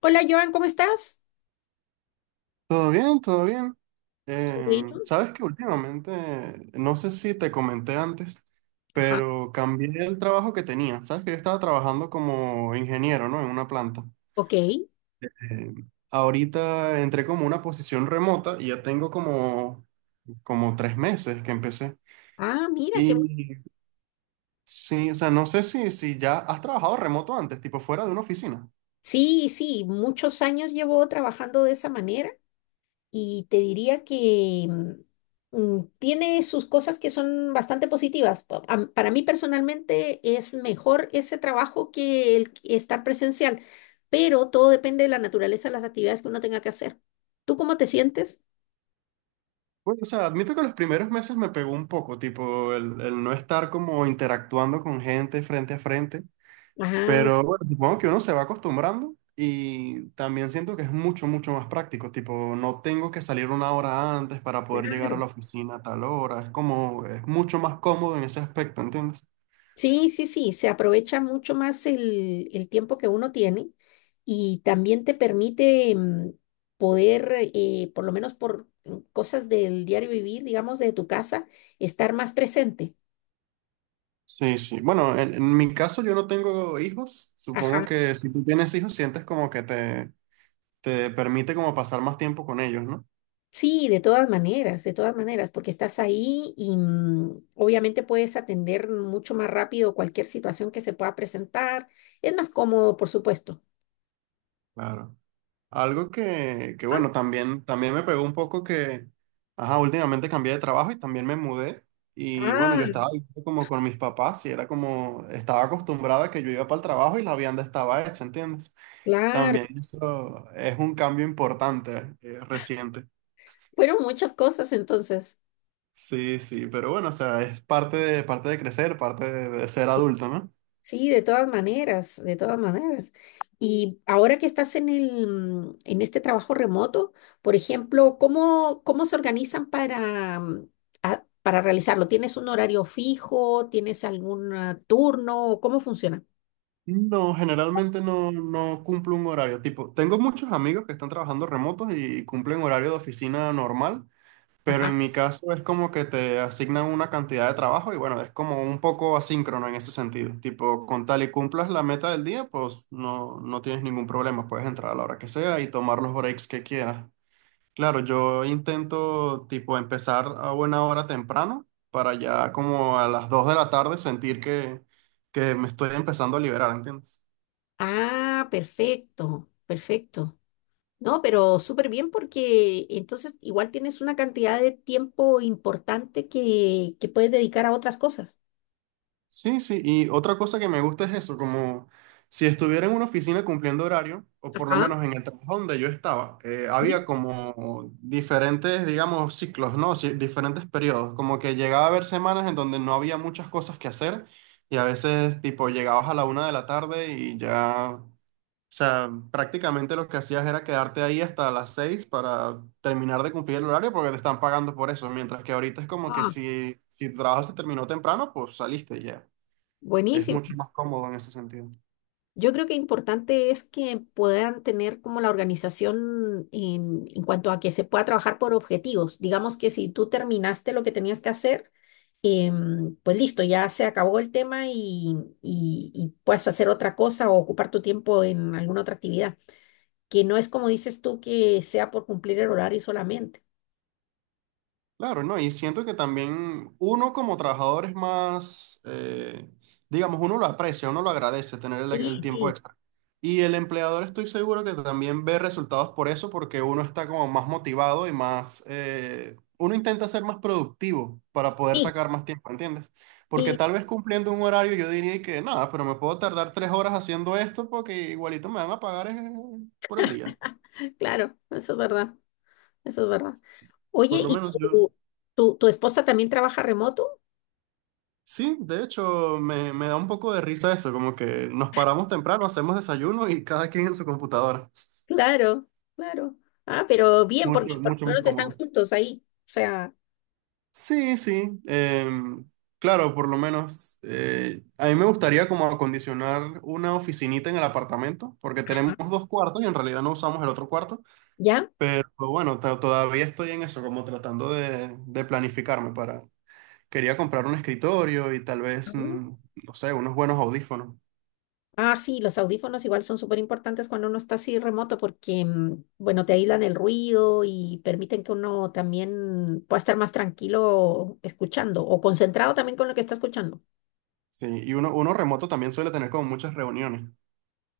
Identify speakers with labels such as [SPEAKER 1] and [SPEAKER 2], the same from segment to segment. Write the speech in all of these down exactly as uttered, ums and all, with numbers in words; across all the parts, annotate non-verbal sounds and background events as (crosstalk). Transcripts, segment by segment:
[SPEAKER 1] Hola Joan, ¿cómo estás?
[SPEAKER 2] Todo bien, todo bien.
[SPEAKER 1] Qué
[SPEAKER 2] Em,
[SPEAKER 1] bueno.
[SPEAKER 2] sabes que últimamente, no sé si te comenté antes,
[SPEAKER 1] Ajá,
[SPEAKER 2] pero cambié el trabajo que tenía. Sabes que yo estaba trabajando como ingeniero, ¿no? En una planta.
[SPEAKER 1] ok.
[SPEAKER 2] Em, ahorita entré como una posición remota y ya tengo como, como tres meses que empecé.
[SPEAKER 1] Ah, mira, qué bueno.
[SPEAKER 2] Y sí, o sea, no sé si, si ya has trabajado remoto antes, tipo fuera de una oficina.
[SPEAKER 1] Sí, sí, muchos años llevo trabajando de esa manera y te diría que mm, mm, tiene sus cosas que son bastante positivas. Pa- am- Para mí personalmente es mejor ese trabajo que el que estar presencial, pero todo depende de la naturaleza de las actividades que uno tenga que hacer. ¿Tú cómo te sientes?
[SPEAKER 2] Bueno, o sea, admito que los primeros meses me pegó un poco, tipo el, el no estar como interactuando con gente frente a frente.
[SPEAKER 1] Ah,
[SPEAKER 2] Pero bueno, supongo que uno se va acostumbrando y también siento que es mucho, mucho más práctico. Tipo, no tengo que salir una hora antes para poder llegar a
[SPEAKER 1] claro.
[SPEAKER 2] la oficina a tal hora. Es como, es mucho más cómodo en ese aspecto, ¿entiendes?
[SPEAKER 1] Sí, sí, sí, se aprovecha mucho más el, el tiempo que uno tiene y también te permite mm, poder, eh, por lo menos por mm, cosas del diario vivir, digamos, de tu casa, estar más presente.
[SPEAKER 2] Sí, sí. Bueno, en, en mi caso yo no tengo hijos. Supongo
[SPEAKER 1] Ajá.
[SPEAKER 2] que si tú tienes hijos, sientes como que te, te permite como pasar más tiempo con ellos, ¿no?
[SPEAKER 1] Sí, de todas maneras, de todas maneras, porque estás ahí y mm, obviamente puedes atender mucho más rápido cualquier situación que se pueda presentar. Es más cómodo, por supuesto.
[SPEAKER 2] Claro. Algo que, que
[SPEAKER 1] Ah.
[SPEAKER 2] bueno, también, también me pegó un poco que, ajá, últimamente cambié de trabajo y también me mudé. Y bueno,
[SPEAKER 1] Ah,
[SPEAKER 2] yo estaba viviendo como con mis papás y era como, estaba acostumbrada a que yo iba para el trabajo y la vianda estaba hecha, ¿entiendes?
[SPEAKER 1] claro.
[SPEAKER 2] También eso es un cambio importante, eh, reciente.
[SPEAKER 1] Fueron muchas cosas entonces.
[SPEAKER 2] Sí, sí, pero bueno, o sea, es parte de, parte de crecer, parte de, de ser adulto, ¿no?
[SPEAKER 1] Sí, de todas maneras, de todas maneras. Y ahora que estás en el, mm, en este trabajo remoto, por ejemplo, ¿cómo, cómo se organizan para, mm, a- para realizarlo? ¿Tienes un horario fijo? ¿Tienes algún ah, turno? ¿Cómo funciona?
[SPEAKER 2] No, generalmente no, no cumplo un horario. Tipo, tengo muchos amigos que están trabajando remotos y cumplen horario de oficina normal. Pero
[SPEAKER 1] Ajá.
[SPEAKER 2] en mi caso es como que te asignan una cantidad de trabajo y bueno, es como un poco asíncrono en ese sentido. Tipo, con tal y cumplas la meta del día, pues no, no tienes ningún problema. Puedes entrar a la hora que sea y tomar los breaks que quieras. Claro, yo intento tipo empezar a buena hora temprano para ya como a las dos de la tarde sentir que, que me estoy empezando a liberar, ¿entiendes?
[SPEAKER 1] Ah, perfecto, perfecto. No, pero súper bien porque entonces igual tienes una cantidad de tiempo importante que, que puedes dedicar a otras cosas.
[SPEAKER 2] Sí, sí, y otra cosa que me gusta es eso, como si estuviera en una oficina cumpliendo horario, o por lo
[SPEAKER 1] Ajá.
[SPEAKER 2] menos en el trabajo donde yo estaba, eh,
[SPEAKER 1] Sí.
[SPEAKER 2] había como diferentes, digamos, ciclos, ¿no? Sí, diferentes periodos, como que llegaba a haber semanas en donde no había muchas cosas que hacer y a veces tipo llegabas a la una de la tarde y ya, o sea, prácticamente lo que hacías era quedarte ahí hasta las seis para terminar de cumplir el horario porque te están pagando por eso, mientras que ahorita es como que
[SPEAKER 1] Ah,
[SPEAKER 2] si, si tu trabajo se terminó temprano, pues saliste y ya. Es
[SPEAKER 1] buenísimo.
[SPEAKER 2] mucho más cómodo en ese sentido.
[SPEAKER 1] Yo creo que importante es que puedan tener como la organización en, en cuanto a que se pueda trabajar por objetivos. Digamos que si tú terminaste lo que tenías que hacer, em, pues listo, ya se acabó el tema y, y- y puedes hacer otra cosa o ocupar tu tiempo en alguna otra actividad, que no es como dices tú que sea por cumplir el horario solamente.
[SPEAKER 2] Claro, ¿no? Y siento que también uno como trabajador es más, eh, digamos, uno lo aprecia, uno lo agradece tener el,
[SPEAKER 1] Sí,
[SPEAKER 2] el tiempo
[SPEAKER 1] sí,
[SPEAKER 2] extra. Y el empleador estoy seguro que también ve resultados por eso, porque uno está como más motivado y más, eh, uno intenta ser más productivo para poder
[SPEAKER 1] sí,
[SPEAKER 2] sacar más tiempo, ¿entiendes? Porque
[SPEAKER 1] sí,
[SPEAKER 2] tal vez cumpliendo un horario yo diría que nada, pero me puedo tardar tres horas haciendo esto porque igualito me van a pagar eh, por el día.
[SPEAKER 1] claro, eso es verdad, eso es verdad. Oye,
[SPEAKER 2] Por lo
[SPEAKER 1] ¿y
[SPEAKER 2] menos yo.
[SPEAKER 1] tu, tu tu esposa también trabaja remoto?
[SPEAKER 2] Sí, de hecho, me, me da un poco de risa eso, como que nos paramos temprano, hacemos desayuno y cada quien en su computadora.
[SPEAKER 1] Claro, claro. Ah, pero bien,
[SPEAKER 2] Mucho,
[SPEAKER 1] porque por lo
[SPEAKER 2] mucho más
[SPEAKER 1] menos están
[SPEAKER 2] cómodo.
[SPEAKER 1] juntos ahí. O sea,
[SPEAKER 2] Sí, sí. Em, claro, por lo menos eh, a mí me gustaría como acondicionar una oficinita en el apartamento, porque tenemos dos cuartos y en realidad no usamos el otro cuarto,
[SPEAKER 1] ¿ya?
[SPEAKER 2] pero bueno, to- todavía estoy en eso, como tratando de, de planificarme para... Quería comprar un escritorio y tal vez,
[SPEAKER 1] Ujú.
[SPEAKER 2] mm, no sé, unos buenos audífonos.
[SPEAKER 1] Ah, sí, los audífonos igual son súper importantes cuando uno está así remoto porque, mm, bueno, te aíslan el ruido y permiten que uno también pueda estar más tranquilo escuchando o concentrado también con lo que está escuchando.
[SPEAKER 2] Sí, y uno, uno remoto también suele tener como muchas reuniones.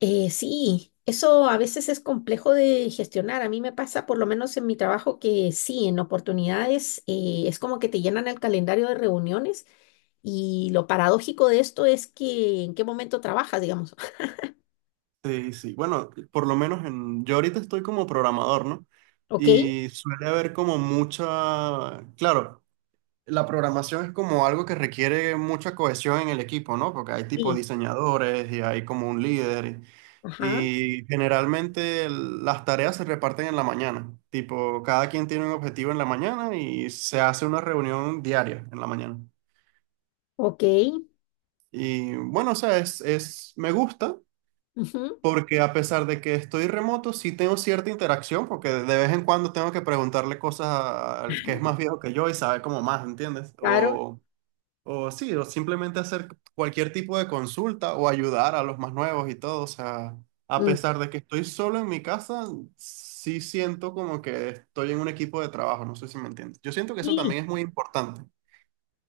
[SPEAKER 1] Eh, sí, eso a veces es complejo de gestionar. A mí me pasa, por lo menos en mi trabajo, que sí, en oportunidades eh, es como que te llenan el calendario de reuniones y lo paradójico de esto es que en qué momento trabajas, digamos.
[SPEAKER 2] Sí, sí. Bueno, por lo menos en, yo ahorita estoy como programador, ¿no?
[SPEAKER 1] (laughs) ¿Ok?
[SPEAKER 2] Y suele haber como mucha, claro, la programación es como algo que requiere mucha cohesión en el equipo, ¿no? Porque hay tipo
[SPEAKER 1] Sí.
[SPEAKER 2] diseñadores y hay como un líder.
[SPEAKER 1] Ajá.
[SPEAKER 2] Y generalmente el- las tareas se reparten en la mañana. Tipo, cada quien tiene un objetivo en la mañana y se hace una reunión diaria en la mañana.
[SPEAKER 1] Ok.
[SPEAKER 2] Y bueno, o sea, es, es, me gusta,
[SPEAKER 1] Ujú.
[SPEAKER 2] porque a pesar de que estoy remoto, sí tengo cierta interacción, porque de vez en cuando tengo que preguntarle cosas a- al que es más viejo que yo y sabe como más, ¿entiendes?
[SPEAKER 1] Claro.
[SPEAKER 2] O, o sí, o simplemente hacer cualquier tipo de consulta o ayudar a los más nuevos y todo. O sea, a
[SPEAKER 1] Mm.
[SPEAKER 2] pesar de que estoy solo en mi casa, sí siento como que estoy en un equipo de trabajo, no sé si me entiendes. Yo siento que eso
[SPEAKER 1] Sí.
[SPEAKER 2] también es muy importante.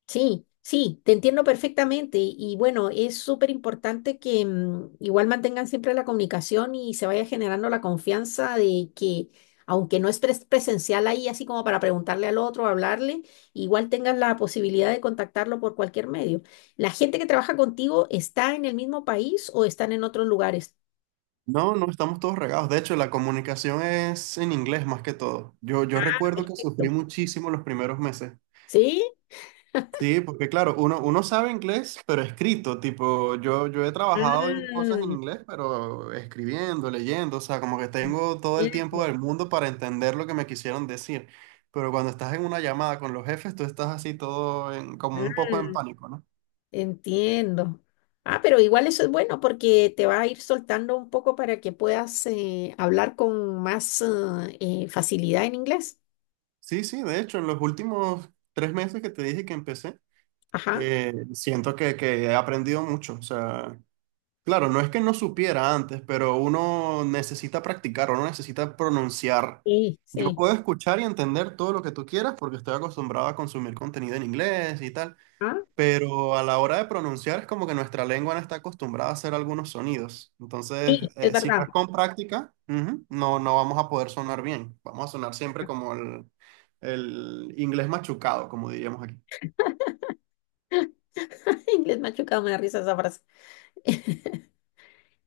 [SPEAKER 1] Sí, sí, te entiendo perfectamente y, y bueno, es súper importante que mm, igual mantengan siempre la comunicación y se vaya generando la confianza de que aunque no es pres- presencial ahí, así como para preguntarle al otro, hablarle, igual tengas la posibilidad de contactarlo por cualquier medio. ¿La gente que trabaja contigo está en el mismo país o están en otros lugares?
[SPEAKER 2] No, no estamos todos regados. De hecho, la comunicación es en inglés más que todo. Yo, yo recuerdo que sufrí
[SPEAKER 1] Perfecto.
[SPEAKER 2] muchísimo los primeros meses.
[SPEAKER 1] ¿Sí?
[SPEAKER 2] Sí, porque claro, uno, uno sabe inglés, pero escrito, tipo, yo, yo he trabajado en
[SPEAKER 1] Ah,
[SPEAKER 2] cosas en inglés, pero escribiendo, leyendo, o sea, como que tengo todo el tiempo
[SPEAKER 1] entiendo.
[SPEAKER 2] del mundo para entender lo que me quisieron decir. Pero cuando estás en una llamada con los jefes, tú estás así todo en- como un poco en
[SPEAKER 1] Ah.
[SPEAKER 2] pánico, ¿no?
[SPEAKER 1] Entiendo. Ah, pero igual eso es bueno porque te va a ir soltando un poco para que puedas eh, hablar con más eh, eh, facilidad en inglés.
[SPEAKER 2] Sí, sí, de hecho, en los últimos tres meses que te dije que empecé,
[SPEAKER 1] Ajá.
[SPEAKER 2] eh, siento que, que he aprendido mucho, o sea... Claro, no es que no supiera antes, pero uno necesita practicar, uno necesita pronunciar.
[SPEAKER 1] Sí,
[SPEAKER 2] Yo
[SPEAKER 1] sí.
[SPEAKER 2] puedo escuchar y entender todo lo que tú quieras porque estoy acostumbrado a consumir contenido en inglés y tal,
[SPEAKER 1] Ah,
[SPEAKER 2] pero a la hora de pronunciar es como que nuestra lengua no está acostumbrada a hacer algunos sonidos. Entonces,
[SPEAKER 1] sí, es
[SPEAKER 2] eh, si no
[SPEAKER 1] verdad.
[SPEAKER 2] es con práctica, ujú, no, no vamos a poder sonar bien. Vamos a sonar siempre como el, el inglés machucado, como diríamos aquí.
[SPEAKER 1] (laughs) Inglés machucado, me da risa esa frase. (laughs)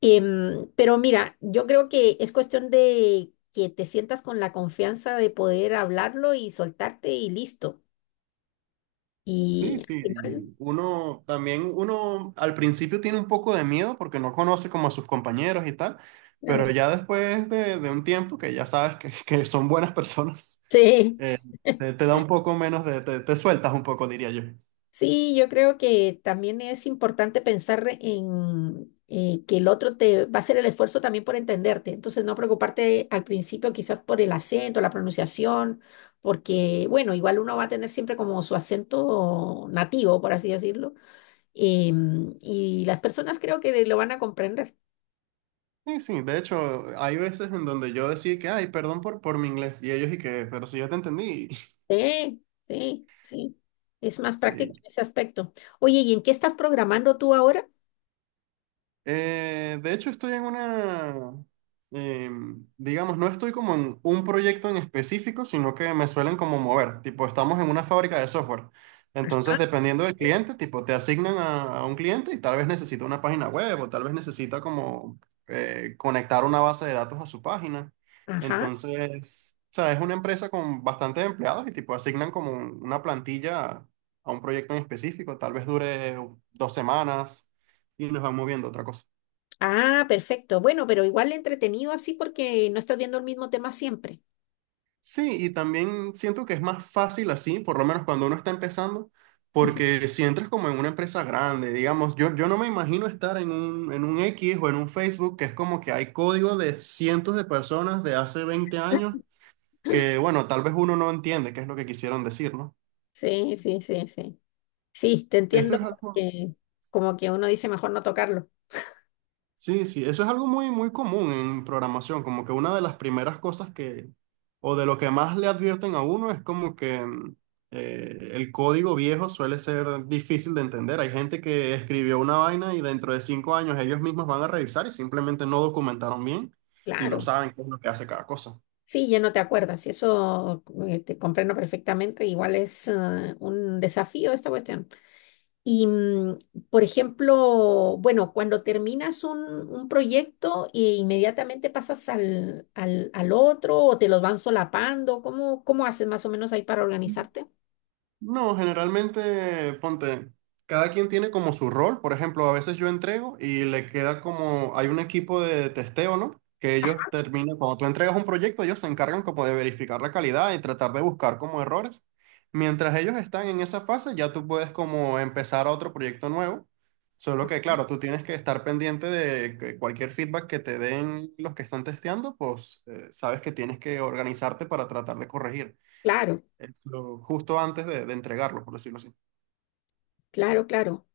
[SPEAKER 1] Em, pero mira, yo creo que es cuestión de que te sientas con la confianza de poder hablarlo y soltarte y listo.
[SPEAKER 2] Sí,
[SPEAKER 1] Y al
[SPEAKER 2] sí,
[SPEAKER 1] final,
[SPEAKER 2] y uno también, uno al principio tiene un poco de miedo porque no conoce como a sus compañeros y tal, pero
[SPEAKER 1] claro.
[SPEAKER 2] ya después de, de un tiempo que ya sabes que, (laughs) que son buenas personas,
[SPEAKER 1] (laughs) Sí.
[SPEAKER 2] eh, te, te da un poco menos de, te, te sueltas un poco, diría yo.
[SPEAKER 1] Sí, yo creo que también es importante pensar en eh, que el otro te va a hacer el esfuerzo también por entenderte. Entonces, no preocuparte al principio quizás por el acento, la pronunciación, porque, bueno, igual uno va a tener siempre como su acento nativo, por así decirlo. Em, y las personas creo que lo van a comprender.
[SPEAKER 2] Sí, sí, de hecho, hay veces en donde yo decía que, ay, perdón por, por mi inglés, y ellos y que, pero si yo te entendí,
[SPEAKER 1] Sí, sí, sí. Es más
[SPEAKER 2] (laughs)
[SPEAKER 1] práctico
[SPEAKER 2] sí.
[SPEAKER 1] en ese aspecto. Oye, ¿y en qué estás programando tú ahora?
[SPEAKER 2] Eh, de hecho, estoy en una, em, digamos, no estoy como en un proyecto en específico, sino que me suelen como mover. Tipo, estamos en una fábrica de software.
[SPEAKER 1] Ajá,
[SPEAKER 2] Entonces, dependiendo del
[SPEAKER 1] sí,
[SPEAKER 2] cliente, tipo, te asignan a, a un cliente y tal vez necesita una página web o tal vez necesita como eh, conectar una base de datos a su página.
[SPEAKER 1] ajá.
[SPEAKER 2] Entonces, o sea, es una empresa con bastantes empleados y tipo, asignan como un- una plantilla a a un proyecto en específico. Tal vez dure dos semanas y nos van moviendo a otra cosa.
[SPEAKER 1] Ah, perfecto. Bueno, pero igual entretenido así porque no estás viendo el mismo tema siempre.
[SPEAKER 2] Sí, y también siento que es más fácil así, por lo menos cuando uno está empezando,
[SPEAKER 1] (laughs)
[SPEAKER 2] porque si entras como en una empresa grande, digamos, yo, yo no me imagino estar en un, en un X o en un Facebook, que es como que hay código de cientos de personas de hace veinte años que, bueno, tal vez uno no entiende qué es lo que quisieron decir, ¿no?
[SPEAKER 1] Sí, sí, sí, sí. Sí, te
[SPEAKER 2] Sí. Eso
[SPEAKER 1] entiendo
[SPEAKER 2] es algo,
[SPEAKER 1] que como que uno dice mejor no tocarlo.
[SPEAKER 2] sí, sí, eso es algo muy, muy común en programación, como que una de las primeras cosas que, o de lo que más le advierten a uno es como que mm, eh, el código viejo suele ser difícil de entender. Hay gente que escribió una vaina y dentro de cinco años ellos mismos van a revisar y simplemente no documentaron bien y no
[SPEAKER 1] Claro.
[SPEAKER 2] saben qué es lo que hace cada cosa.
[SPEAKER 1] Sí, ya no te acuerdas y eso eh, te comprendo perfectamente. Igual es eh, un desafío esta cuestión. Y, mm, por ejemplo, bueno, cuando terminas un, un proyecto e inmediatamente pasas al, al, al otro o te los van solapando, ¿cómo, cómo haces más o menos ahí para organizarte?
[SPEAKER 2] No, generalmente, ponte, cada quien tiene como su rol. Por ejemplo, a veces yo entrego y le queda como, hay un equipo de testeo, ¿no? Que ellos terminan, cuando tú entregas un proyecto, ellos se encargan como de verificar la calidad y tratar de buscar como errores. Mientras ellos están en esa fase, ya tú puedes como empezar a otro proyecto nuevo. Solo que, claro, tú tienes que estar pendiente de que cualquier feedback que te den los que están testeando, pues eh, sabes que tienes que organizarte para tratar de corregir
[SPEAKER 1] Claro,
[SPEAKER 2] el flow, justo antes de, de entregarlo, por decirlo así.
[SPEAKER 1] claro, claro.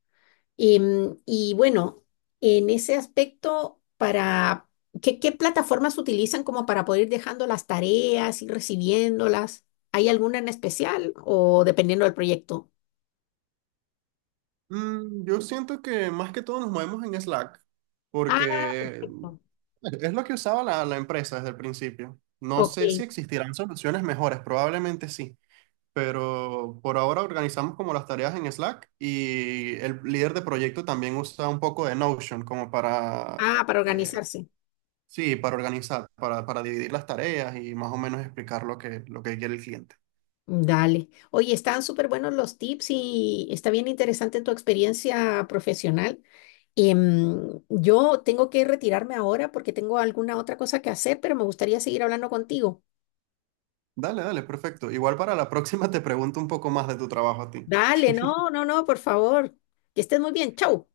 [SPEAKER 1] Y, mm, y bueno, en ese aspecto, para ¿qué, qué plataformas utilizan como para poder ir dejando las tareas y recibiéndolas? ¿Hay alguna en especial o dependiendo del proyecto?
[SPEAKER 2] Mm, yo siento que más que todo nos movemos en Slack,
[SPEAKER 1] Ah,
[SPEAKER 2] porque
[SPEAKER 1] perfecto.
[SPEAKER 2] es lo que usaba la, la empresa desde el principio. No
[SPEAKER 1] Ok.
[SPEAKER 2] sé si existirán soluciones mejores, probablemente sí, pero por ahora organizamos como las tareas en Slack y el líder de proyecto también usa un poco de Notion como para
[SPEAKER 1] Ah, para
[SPEAKER 2] eh,
[SPEAKER 1] organizarse.
[SPEAKER 2] sí, para organizar, para, para dividir las tareas y más o menos explicar lo que, lo que quiere el cliente.
[SPEAKER 1] Dale. Oye, están súper buenos los tips y está bien interesante tu experiencia profesional. Em, yo tengo que retirarme ahora porque tengo alguna otra cosa que hacer, pero me gustaría seguir hablando contigo.
[SPEAKER 2] Dale, dale, perfecto. Igual para la próxima te pregunto un poco más de tu trabajo a ti.
[SPEAKER 1] Dale, no, no, no, por favor. Que estés muy bien. Chau.